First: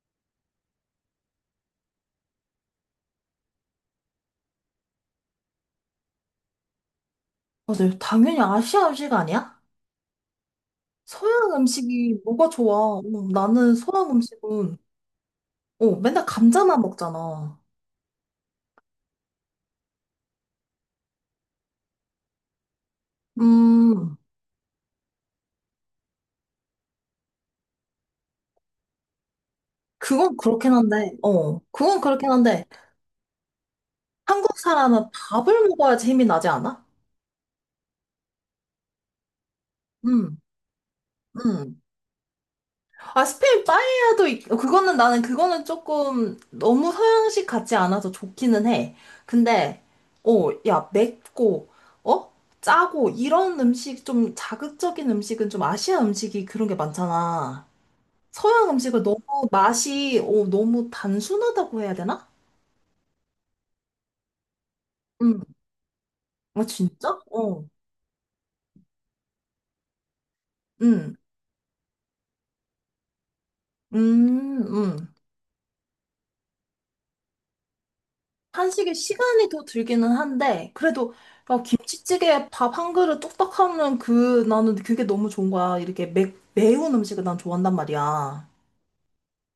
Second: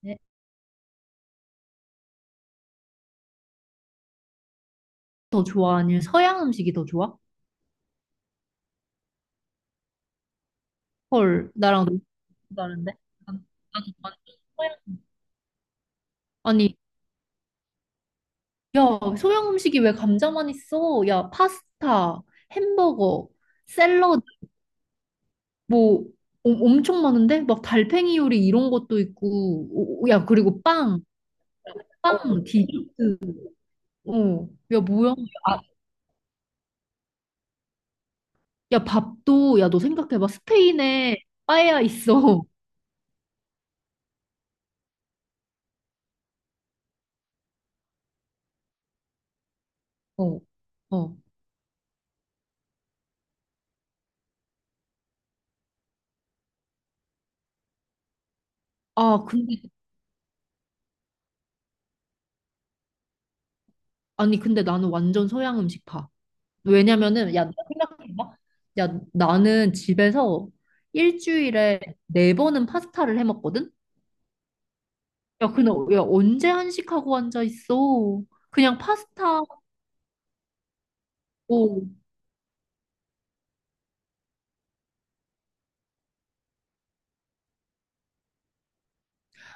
네. 더 좋아? 아니면 서양 음식이 더 좋아? 아, 네. 당연히 아시아 음식 아니야? 헐, 서양 나랑 너무 음식이 뭐가 좋아? 다른데? 난- 나는 나는 서양 완전 음식은, 서양. 맨날 아니, 감자만 먹잖아. 야, 서양 음식이 왜 감자만 있어? 야, 파스타, 햄버거, 음, 샐러드, 뭐, 엄청 많은데? 막 달팽이 요리 이런 것도 있고, 오, 야, 그건 그리고 그렇긴 빵, 한데, 빵, 디저트, 어, 한국 야, 사람은 뭐야? 아, 밥을 먹어야지 힘이 나지 않아? 야, 밥도, 야, 너 생각해봐. 음. 스페인에 음. 빠에야 있어. 아, 스페인 빠에야도 그거는 나는 그거는 조금 너무 서양식 같지 않아서 좋기는 해. 근데 어, 야, 어. 맵고 어? 짜고 이런 음식 좀 자극적인 음식은 좀 아시아 음식이 그런 게 많잖아. 서양 음식은 너무 아, 근데, 맛이 너무 단순하다고 해야 되나? 아니, 근데 나는 완전 음. 서양 음식 파. 아, 진짜? 왜냐면은 야, 너 어. 생각해봐. 야, 나는 집에서 음. 일주일에 네 번은 파스타를 해 먹거든? 음. 음. 야, 근데 야, 언제 한식하고 앉아 있어? 그냥 한식에 파스타 시간이 더 들기는 한데, 그래도 아, 먹고 김치찌개에 밥 한 그릇 뚝딱 하면 나는 그게 너무 좋은 거야. 이렇게 매운 음식을 난 좋아한단 말이야.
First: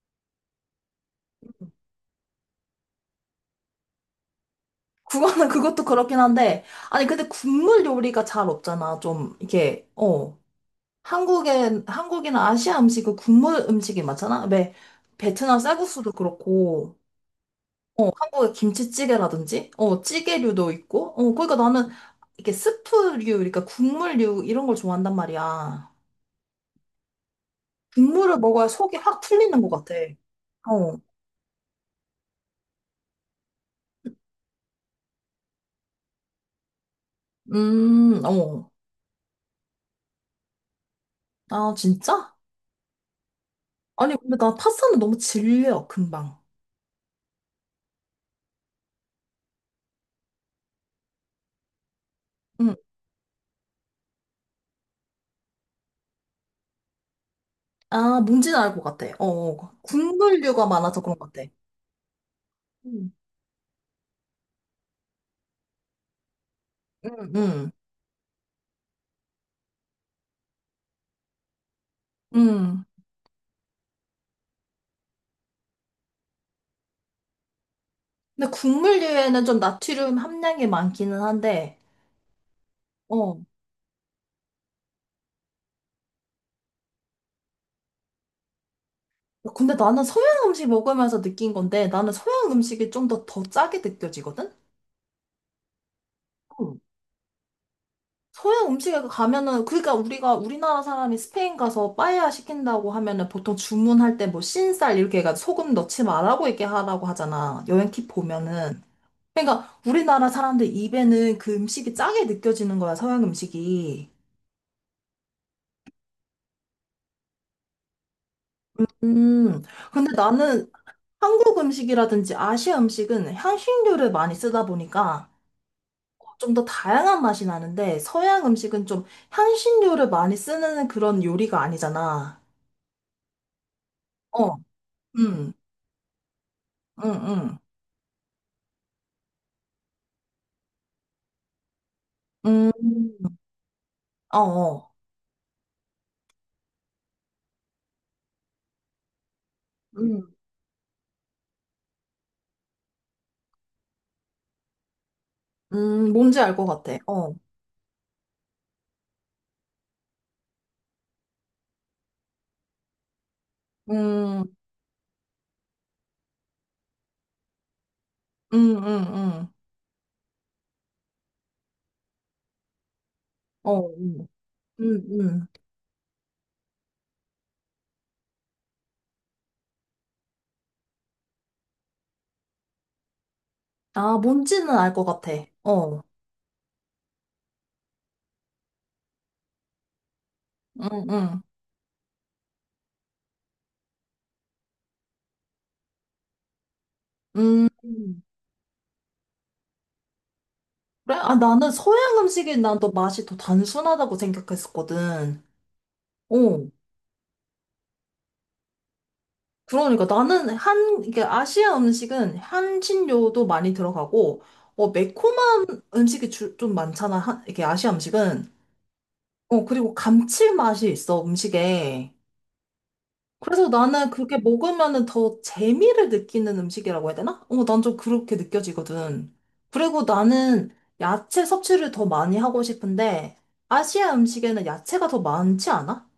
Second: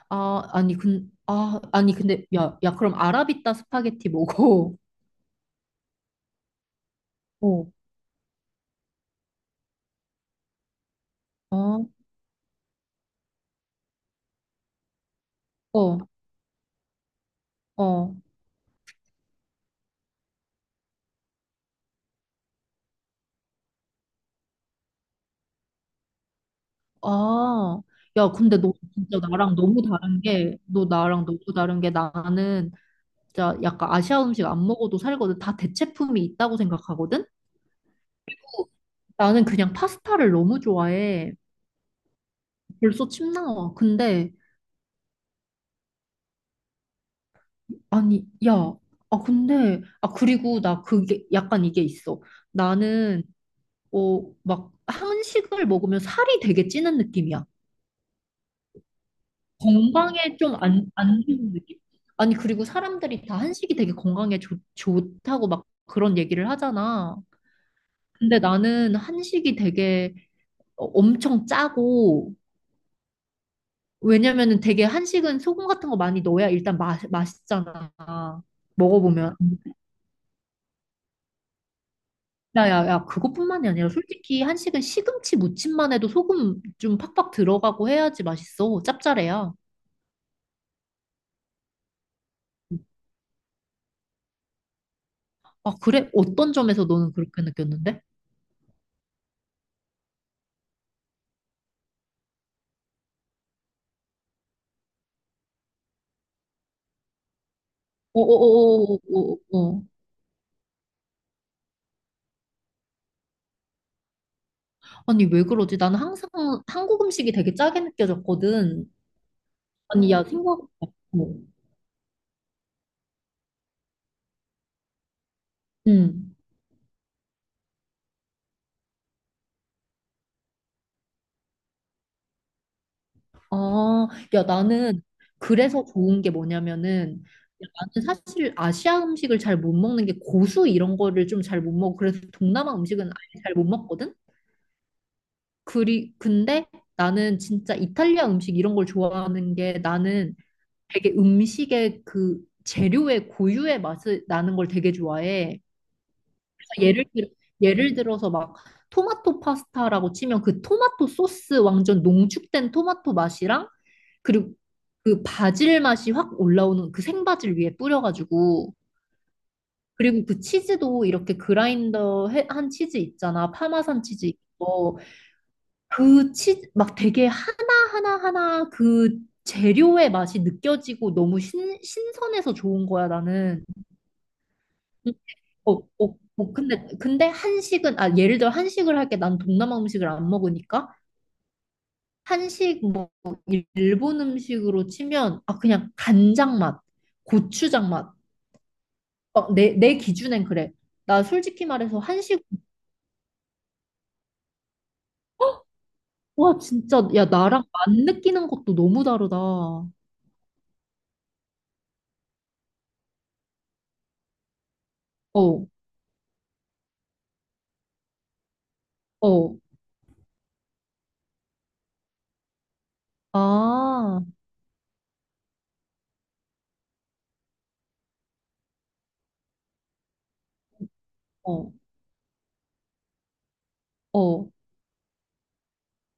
아, 아니 근 아, 아니 근데 야, 야 그럼 아라비타 스파게티 먹어. 그거는 그것도 그렇긴 한데, 아니, 근데 어. 국물 요리가 잘 없잖아. 좀, 이게. 어. 한국이나 아시아 음식은 국물 음식이 많잖아. 왜, 베트남 어. 쌀국수도 그렇고, 어. 한국의 김치찌개라든지, 찌개류도 있고, 그러니까 나는 이게 스프류, 그러니까 국물류 이런 걸 좋아한단 말이야. 아. 야, 국물을 근데 먹어야 너 속이 진짜 확 나랑 풀리는 것 너무 같아. 다른 게 너 어. 나랑 너무 다른 게 나는 진짜 약간 아시아 음식 안 먹어도 살거든. 다 대체품이 있다고 생각하거든. 어. 나는 그냥 파스타를 너무 좋아해. 아, 진짜? 벌써 침 나와. 아니, 근데, 근데 나 파스타는 너무 질려, 금방. 아니, 야, 아, 근데, 아, 그리고 나 그게, 약간 이게 있어. 응. 나는, 어, 막, 한식을 먹으면 살이 되게 찌는 느낌이야. 아, 뭔지는 알 것 같아. 어, 어. 건강에 좀 국물류가 많아서 그런 안 것 같아. 좋은 느낌? 아니, 그리고 응, 사람들이 다 한식이 되게 건강에 좋다고 막 그런 얘기를 하잖아. 응, 응. 근데 나는 한식이 되게 어, 엄청 짜고, 응. 왜냐면은 되게 한식은 소금 같은 거 많이 넣어야 일단 맛있잖아. 근데 먹어보면. 국물류에는 좀 나트륨 함량이 많기는 한데, 야, 야, 야, 어. 그것뿐만이 아니라 솔직히 한식은 시금치 무침만 해도 소금 좀 팍팍 들어가고 해야지 맛있어. 짭짤해야. 근데 나는 서양 음식 먹으면서 느낀 건데, 나는 서양 음식이 좀 더 짜게 느껴지거든? 아, 그래? 어떤 점에서 너는 그렇게 느꼈는데? 서양 음식에 가면은 그러니까 우리가 우리나라 사람이 스페인 가서 빠에야 시킨다고 하면은 보통 주문할 때 뭐 흰쌀 이렇게 해가지고 소금 넣지 말라고 이렇게 하라고 하잖아. 여행 팁 보면은. 어어어어어어. 그러니까 우리나라 사람들 입에는 그 음식이 짜게 느껴지는 거야, 서양 음식이. 아니, 왜 그러지? 나는 항상 한국 음식이 되게 짜게 느껴졌거든. 음. 아니, 근데 야, 생각, 나는 어. 한국 음식이라든지 아시아 음식은 향신료를 많이 쓰다 보니까 응. 좀 더 다양한 맛이 나는데 서양 음식은 좀 향신료를 많이 쓰는 그런 요리가 아니잖아. 아, 야, 어. 나는 음. 그래서 좋은 게 응, 뭐냐면은 응. 야, 나는 사실 아시아 음식을 잘 못 먹는 게 고수 이런 거를 좀 잘 못 먹고 그래서 음, 동남아 음식은 아예 잘 못 먹거든? 어, 어. 그리 근데 나는 진짜 이탈리아 음식 이런 걸 좋아하는 게 음, 나는 되게 음식의 그 재료의 고유의 맛이 나는 걸 되게 좋아해. 뭔지 알 것 그래서 같아. 어. 예를 들어서 막 토마토 파스타라고 치면 그 토마토 소스 완전 농축된 토마토 맛이랑 음, 그리고 그 바질 맛이 확 올라오는 그 생바질 위에 뿌려가지고 음, 음, 음. 그리고 그 치즈도 이렇게 한 치즈 있잖아. 어, 파마산 치즈 있고 음, 음. 그 치즈 막 되게 하나하나하나 그 재료의 맛이 느껴지고 너무 신선해서 좋은 거야, 나는. 아, 뭔지는 알 것 같아. 어, 어, 어, 어, 근데, 근데 한식은, 아, 예를 들어 한식을 할게 난 동남아 음식을 안 먹으니까 음, 음. 한식, 뭐, 일본 음식으로 치면, 아, 그냥 간장 맛, 음, 고추장 맛, 음. 어, 내 기준엔 그래. 그래? 나 아, 솔직히 나는 말해서 서양 한식, 음식이 난 더 맛이 더 단순하다고 생각했었거든. 와, 어. 진짜, 야, 나랑 맛 느끼는 것도 너무 다르다. 어, 그러니까 나는 이게 아시아 음식은 향신료도 많이 들어가고, 매콤한 음식이 좀 많잖아. 이게 아시아 음식은. 어, 그리고 감칠맛이 있어, 음식에. 그래서 나는 아, 그게 먹으면은 더 재미를 느끼는 음식이라고 해야 되나? 난 좀 그렇게 느껴지거든. 그리고 나는 야채 어, 섭취를 더 많이 하고 싶은데, 아시아 어. 음식에는 야채가 더 많지 않아?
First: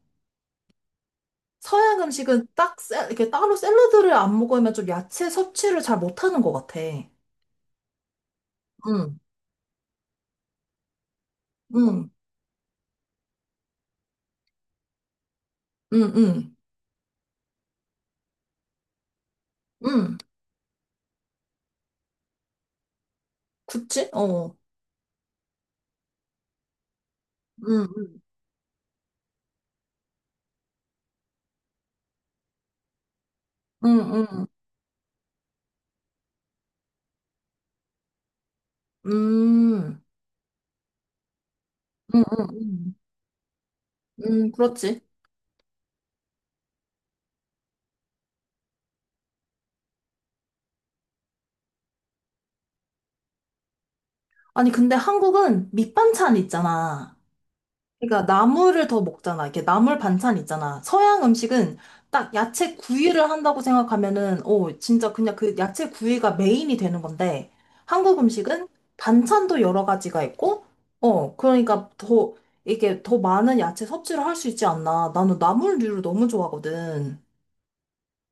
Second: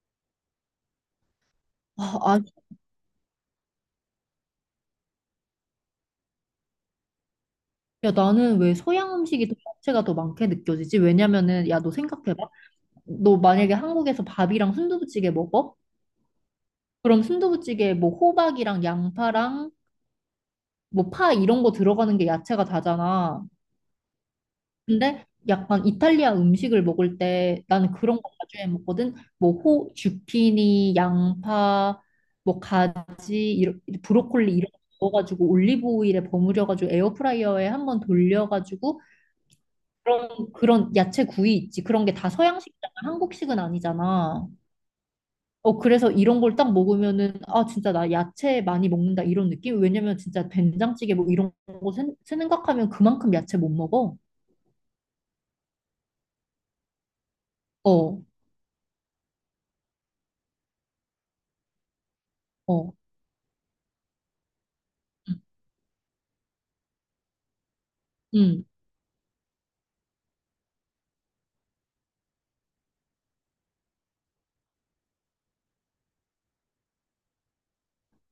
서양 아, 아, 음식은 딱, 이렇게 따로 샐러드를 안 먹으면 좀 야채 섭취를 잘 못하는 것 같아. 야, 나는 왜 서양 응, 음식이 더 자체가 더 많게 느껴지지? 왜냐면은, 야, 너 응, 생각해봐. 너 만약에 한국에서 밥이랑 순두부찌개 먹어? 응, 응, 그럼 순두부찌개에 뭐 호박이랑 양파랑 응. 뭐 파 이런 거 들어가는 게 야채가 다잖아. 그치? 어. 근데 약간 이탈리아 음식을 먹을 때 응, 나는 그런 응, 거 나중해 먹거든. 뭐 호, 주피니 양파, 뭐 가지, 이런, 응, 응, 브로콜리 이런 거 넣어가지고 올리브 오일에 버무려가지고 에어프라이어에 한번 돌려가지고 응, 응, 그런 그런 야채 구이 있지. 그런 게 응, 다 응, 서양식이잖아. 응, 한국식은 아니잖아. 응, 그렇지. 어 그래서 이런 걸 딱 먹으면은 아 진짜 나 야채 많이 먹는다 이런 느낌? 왜냐면 진짜 된장찌개 뭐 이런 거 생각하면 그만큼 야채 못 먹어. 아니, 근데 한국은 밑반찬 있잖아. 어, 그러니까 나물을 더 먹잖아. 이렇게 나물 반찬 있잖아. 서양 음식은 딱 야채 어, 구이를 한다고 생각하면은, 진짜 그냥 그 야채 구이가 메인이 되는 건데, 한국 응. 음식은 반찬도 여러 가지가 있고, 그러니까 더, 이게 더 많은 야채 섭취를 할 수 있지 않나. 나는 나물류를 너무 좋아하거든.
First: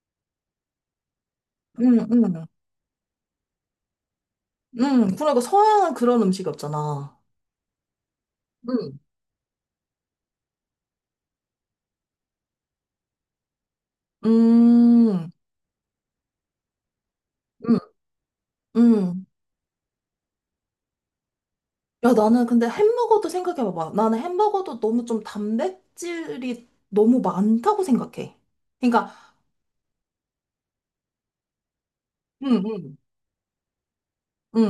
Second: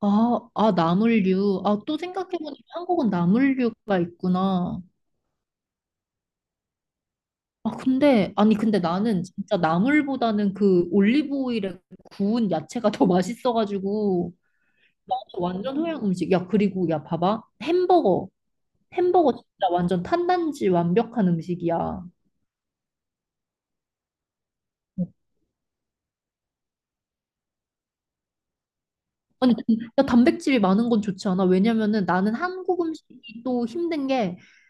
아, 아, 나물류. 아, 또 응, 응, 생각해보니까 한국은 나물류가 있구나. 응. 그러니까 서양은 그런 음식이 없잖아. 아, 근데, 아니, 근데 응. 나는 진짜 나물보다는 그 올리브 오일에 구운 야채가 더 맛있어가지고, 나 음, 완전 서양 음식. 야, 그리고, 야, 봐봐. 응, 햄버거. 응. 햄버거 진짜 완전 탄단지 완벽한 음식이야. 야, 나는 근데 햄버거도 생각해봐봐. 나는 햄버거도 너무 좀 단백질이 너무 많다고 생각해. 그러니까, 아니, 야, 단백질이 많은 건 좋지 않아? 왜냐면은 나는 응, 한국 응. 음식이 또 힘든 게 응.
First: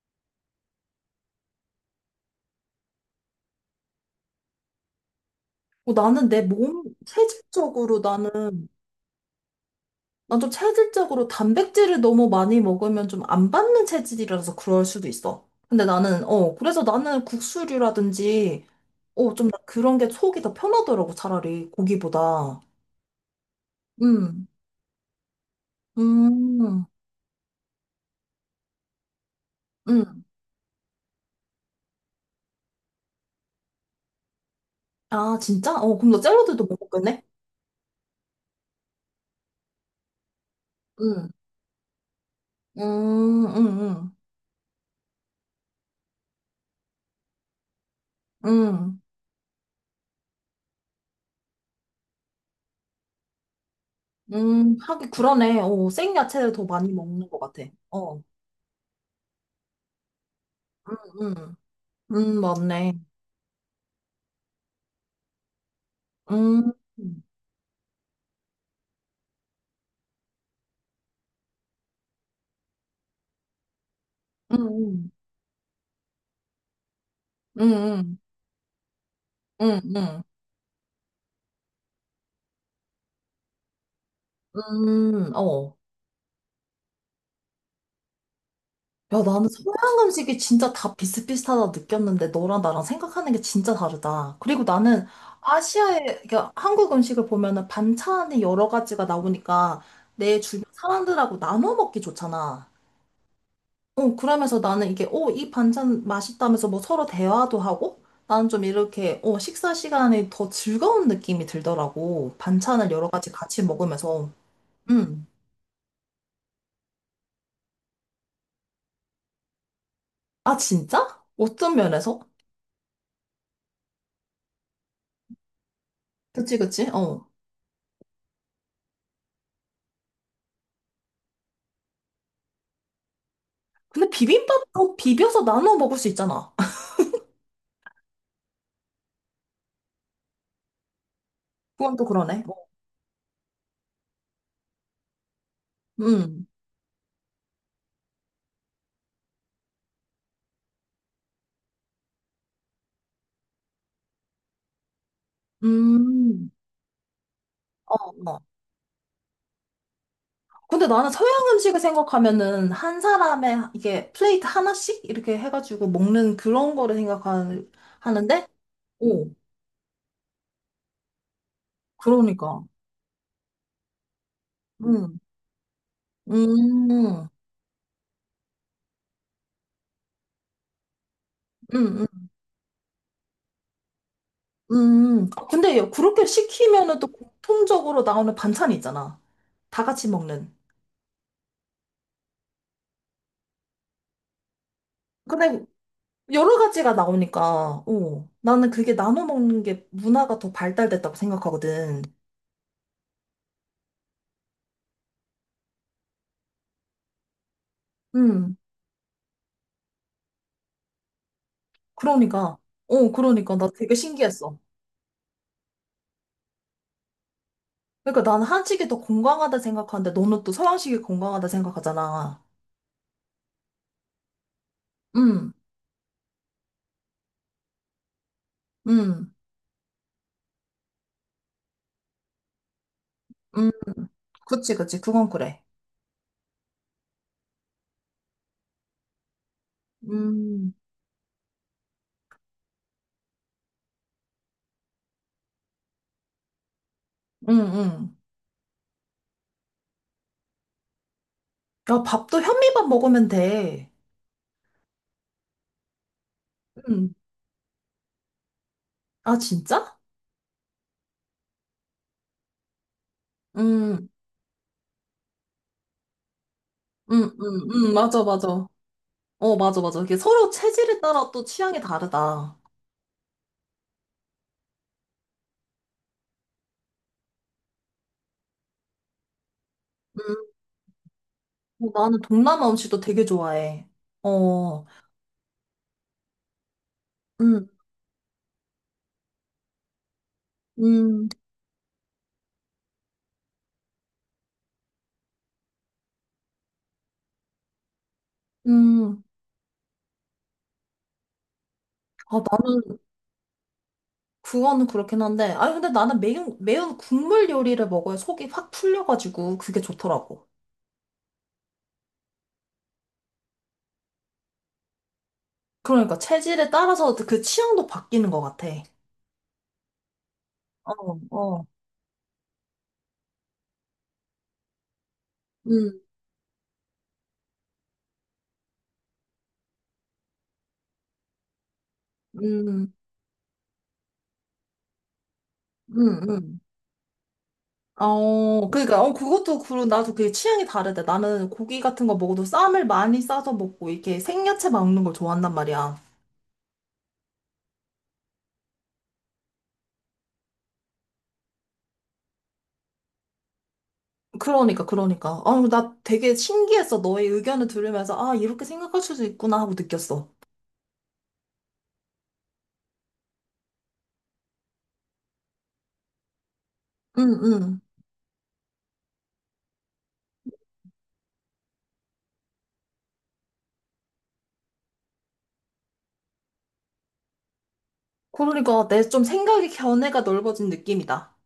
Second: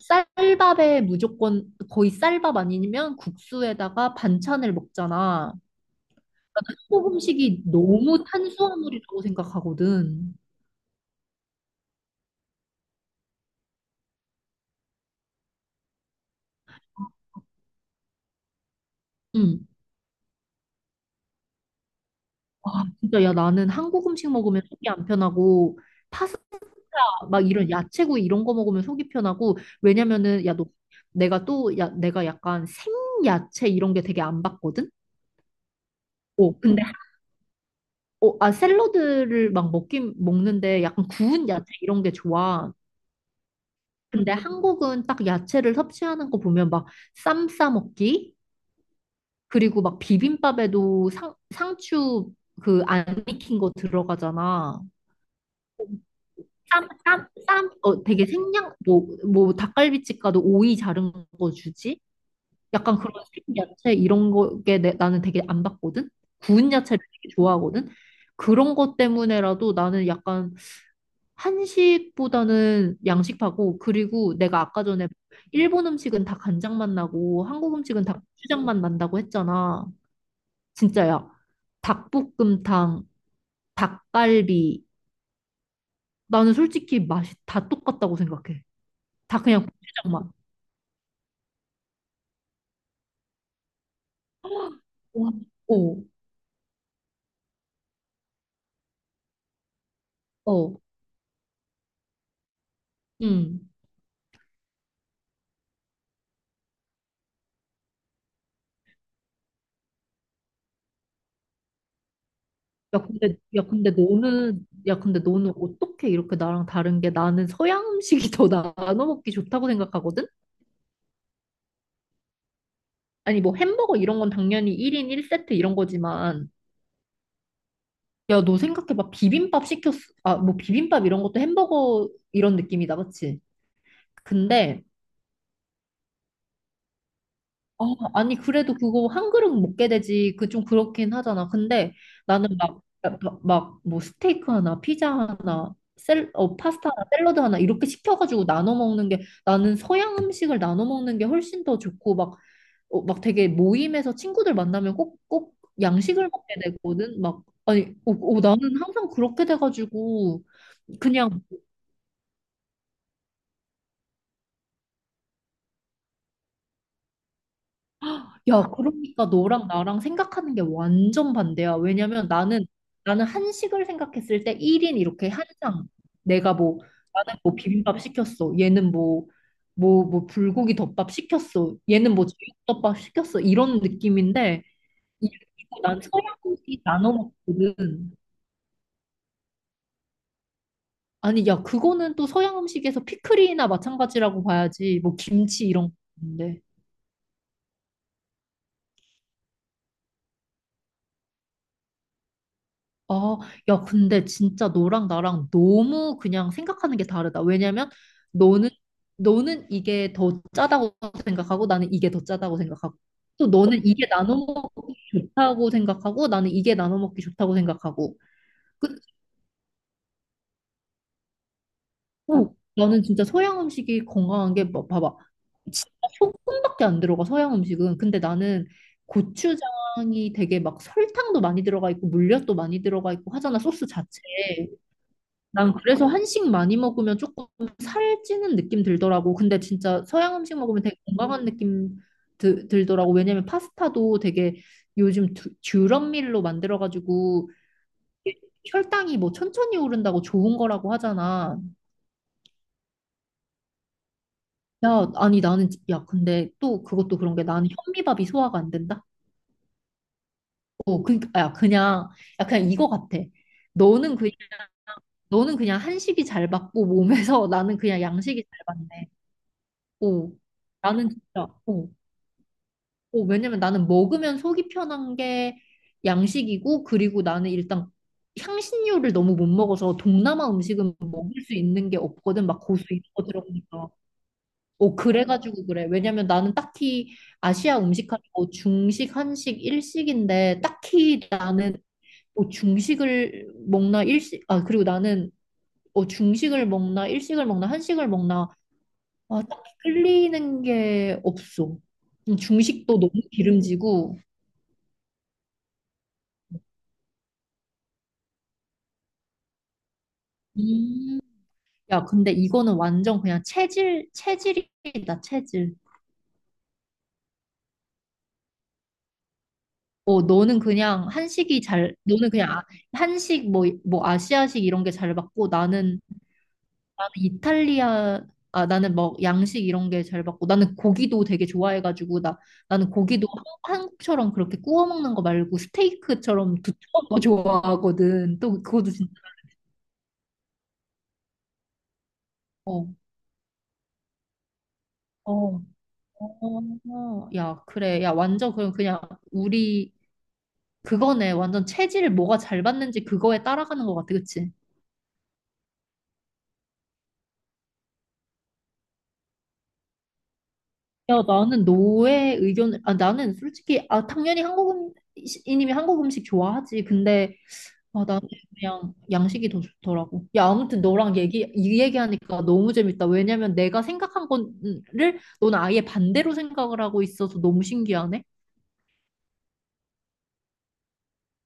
쌀밥에 무조건 거의 쌀밥 아니면 국수에다가 반찬을 먹잖아. 나는 내 나는 몸, 한국 음식이 체질적으로 너무 나는, 탄수화물이라고 생각하거든. 난 좀 체질적으로 단백질을 너무 많이 먹으면 좀 안 받는 체질이라서 그럴 수도 있어. 근데 나는, 그래서 나는 국수류라든지, 좀나 응. 그런 게 속이 더 편하더라고, 차라리, 고기보다. 아, 진짜 야 나는 한국 음식 응. 먹으면 속이 안 편하고 파스타 음, 막 이런 야채구이 이런 거 먹으면 속이 편하고 응. 왜냐면은 야 너 내가 또 야 내가 약간 생야채 이런 게 되게 안 받거든. 아, 진짜? 어, 그럼 너 어, 샐러드도 못 근데 먹겠네? 어, 아, 샐러드를 막 먹긴 먹는데 약간 구운 야채 이런 게 좋아. 음, 음, 근데 한국은 딱 야채를 섭취하는 거 보면 막 쌈 싸 먹기 음, 음, 그리고 막 비빔밥에도 상추 그 안 익힌 거 들어가잖아. 하긴 그러네. 생야채를 더 쌈, 많이 쌈, 먹는 것 같아. 쌈, 어, 어, 되게 생양, 뭐, 뭐, 닭갈비집 가도 오이 음, 자른 거 주지? 맞네. 약간 그런 생야채 이런 거에 나는 되게 안 받거든? 음, 구운 야채를 음, 되게 좋아하거든? 그런 것 때문에라도 나는 약간 한식보다는 양식파고, 그리고 내가 아까 전에 음, 일본 음식은 다 간장맛 나고, 음, 한국 음식은 다 음, 고추장맛 난다고 음, 했잖아. 음, 진짜야. 닭볶음탕, 닭갈비. 어. 나는 솔직히 맛이 다 똑같다고 생각해. 야, 다 나는 그냥 서양 고추장맛. 음식이 진짜 다 비슷비슷하다 느꼈는데, 너랑 나랑 생각하는 게 진짜 다르다. 그리고 나는 와. 아시아의, 어, 그러니까 한국 음식을 보면은 반찬이 여러 가지가 나오니까 내 주변 어, 사람들하고 나눠 먹기 좋잖아. 응. 그러면서 나는 이게, 이 반찬 맛있다면서 뭐 서로 대화도 하고, 나는 좀 이렇게, 식사 시간에 더 즐거운 느낌이 들더라고. 반찬을 야, 여러 가지 근데, 같이 야, 근데 먹으면서. 너는, 야, 근데 음. 너는 어떻게 이렇게 나랑 다른 게 나는 서양 음식이 더 나눠 먹기 좋다고 생각하거든? 아, 진짜? 어떤 면에서? 아니, 뭐 햄버거 이런 건 당연히 1인 1세트 이런 거지만 그치, 그치? 어. 야, 너 생각해봐. 비빔밥 시켰어. 아, 뭐 비빔밥 이런 것도 햄버거 이런 느낌이다, 그치? 근데 근데, 비빔밥도 비벼서 나눠 먹을 수 있잖아. 아, 아니, 그래도 그거 한 그릇 먹게 되지. 그 좀 그렇긴 하잖아. 근데 그건 또 그러네. 어. 나는 막, 막, 뭐 스테이크 하나, 피자 하나, 음. 파스타 하나, 샐러드 하나 이렇게 시켜가지고 나눠 먹는 게 나는 서양 음식을 나눠 먹는 게 훨씬 더 좋고 막, 어, 막 되게 모임에서 친구들 만나면 꼭, 꼭 양식을 음. 먹게 되거든. 막, 어, 아니, 어, 어. 어, 나는 항상 그렇게 돼가지고 근데 나는 서양 그냥 음식을 생각하면은 한 사람의 이게 플레이트 하나씩 이렇게 해가지고 먹는 그런 거를 생각하는데, 야, 그러니까 오. 너랑 나랑 생각하는 게 완전 반대야. 왜냐면 그러니까. 나는, 나는 한식을 생각했을 때 1인 응. 이렇게 한 상. 내가 뭐, 음, 음, 나는 뭐 비빔밥 시켰어. 얘는 뭐, 뭐, 뭐 불고기 덮밥 시켰어. 음, 얘는 뭐 제육덮밥 시켰어. 이런 느낌인데, 이거 근데 난 그렇게 서양 음식 시키면은 또 나눠 공통적으로 먹거든. 나오는 반찬이 있잖아. 다 같이 먹는. 아니, 야, 그거는 또 서양 음식에서 피클이나 마찬가지라고 봐야지. 뭐 근데 김치 이런 여러 건데. 가지가 나오니까, 나는 그게 나눠 먹는 게 문화가 더 발달됐다고 생각하거든. 아, 야, 근데 진짜 너랑 나랑 너무 그냥 생각하는 게 다르다. 왜냐면 음, 너는, 너는 이게 더 짜다고 생각하고 나는 이게 더 그러니까. 짜다고 생각하고 또 그러니까. 나 너는 되게 이게 나눠 신기했어. 먹기 좋다고 생각하고 나는 이게 나눠 먹기 좋다고 생각하고. 그러니까 나는 한식이 그, 더 건강하다 생각하는데 너는 또 서양식이 건강하다 생각하잖아. 어, 나는 진짜 서양 음식이 건강한 게 뭐, 봐봐. 음, 진짜 소금밖에 안 들어가, 서양 음식은. 근데 나는 음, 고추장이 되게 막 설탕도 많이 들어가 있고 물엿도 많이 들어가 있고 하잖아, 음. 소스 자체에. 그치, 그치. 그건 그래. 난 그래서 한식 많이 먹으면 조금 살찌는 느낌 들더라고. 근데 진짜 서양 음식 음, 먹으면 되게 건강한 느낌 들더라고. 왜냐면 파스타도 되게 요즘 듀럼밀로 만들어가지고 음, 음. 이게 혈당이 뭐 천천히 오른다고 좋은 거라고 하잖아. 야, 밥도 현미밥 먹으면 돼. 야, 아니 나는 야 근데 또 음, 그것도 그런 게 나는 현미밥이 소화가 안 된다. 아, 진짜? 어, 그니까 야 그냥 야 그냥 이거 같아. 음, 너는 그냥 너는 그냥 한식이 잘 받고 몸에서 나는 그냥 맞아, 양식이 맞아. 잘 받네. 어, 맞아, 맞아. 이게 오, 서로 체질에 나는 따라 또 진짜, 취향이 오, 다르다. 오, 왜냐면 나는 먹으면 속이 편한 게 양식이고, 그리고 나는 일단 향신료를 너무 못 먹어서 음, 동남아 음식은 먹을 수 있는 게 나는 없거든. 막 동남아 고수 음식도 이런 되게 거 좋아해. 들어보니까. 어, 오, 그래가지고 그래. 왜냐면 나는 딱히 음, 아시아 음식 하면 뭐 중식, 한식, 일식인데, 딱히 음, 나는 뭐 중식을 먹나, 일식, 아, 그리고 나는 어, 중식을 먹나, 일식을 먹나, 한식을 먹나, 음. 아, 딱히 끌리는 게 없어. 아, 중식도 나는 너무 기름지고. 그거는 그렇긴 한데. 아니, 근데 나는 매운 국물 요리를 먹어야 속이 확 풀려가지고 그게 좋더라고. 음. 야, 근데 이거는 완전 그냥 체질, 체질이다, 체질. 그러니까 체질에 따라서 그 취향도 바뀌는 것 같아. 어, 너는 어, 그냥 한식이 어, 잘, 너는 그냥 한식, 뭐, 뭐, 아시아식 이런 게 잘 맞고, 음, 나는, 나는 이탈리아, 아, 나는 뭐, 양식 이런 게 잘 맞고, 나는 고기도 되게 좋아해가지고, 나, 나는 음, 고기도 한국처럼 그렇게 구워 먹는 거 말고, 음, 스테이크처럼 음. 두툼한 거 좋아하거든. 또, 그것도 그러니까 진짜, 그것도 그런 나도 그게 취향이 다르대. 나는 고기 같은 거 먹어도 쌈을 어, 많이 싸서 먹고 이렇게 생야채 먹는 걸 좋아한단 어, 말이야. 어, 야, 그래. 야, 완전 그럼 그냥 우리 그거네. 완전 체질 뭐가 잘 받는지 그거에 따라가는 것 같아. 그치? 그러니까 그러니까. 아, 나 되게 신기했어. 너의 의견을 들으면서 아, 이렇게 생각할 수도 있구나 하고 느꼈어. 야, 나는 너의 의견을, 아, 나는 솔직히, 아, 당연히 한국 음식이님이 한국 음식 좋아하지. 응, 근데, 응. 아, 나는 그냥 양식이 더 좋더라고. 야, 아무튼 너랑 얘기, 이 얘기하니까 너무 재밌다. 왜냐면 내가 생각한 거를 너는 아예 반대로 생각을 하고 있어서 너무 신기하네. 그러니까 내 좀 생각의 견해가 넓어진 느낌이다.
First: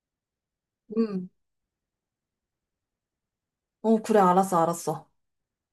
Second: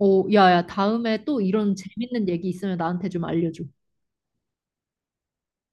어, 야, 야, 다음에 응. 또 이런 재밌는 얘기 있으면 나한테 좀 알려줘. 어, 그래 알았어 알았어.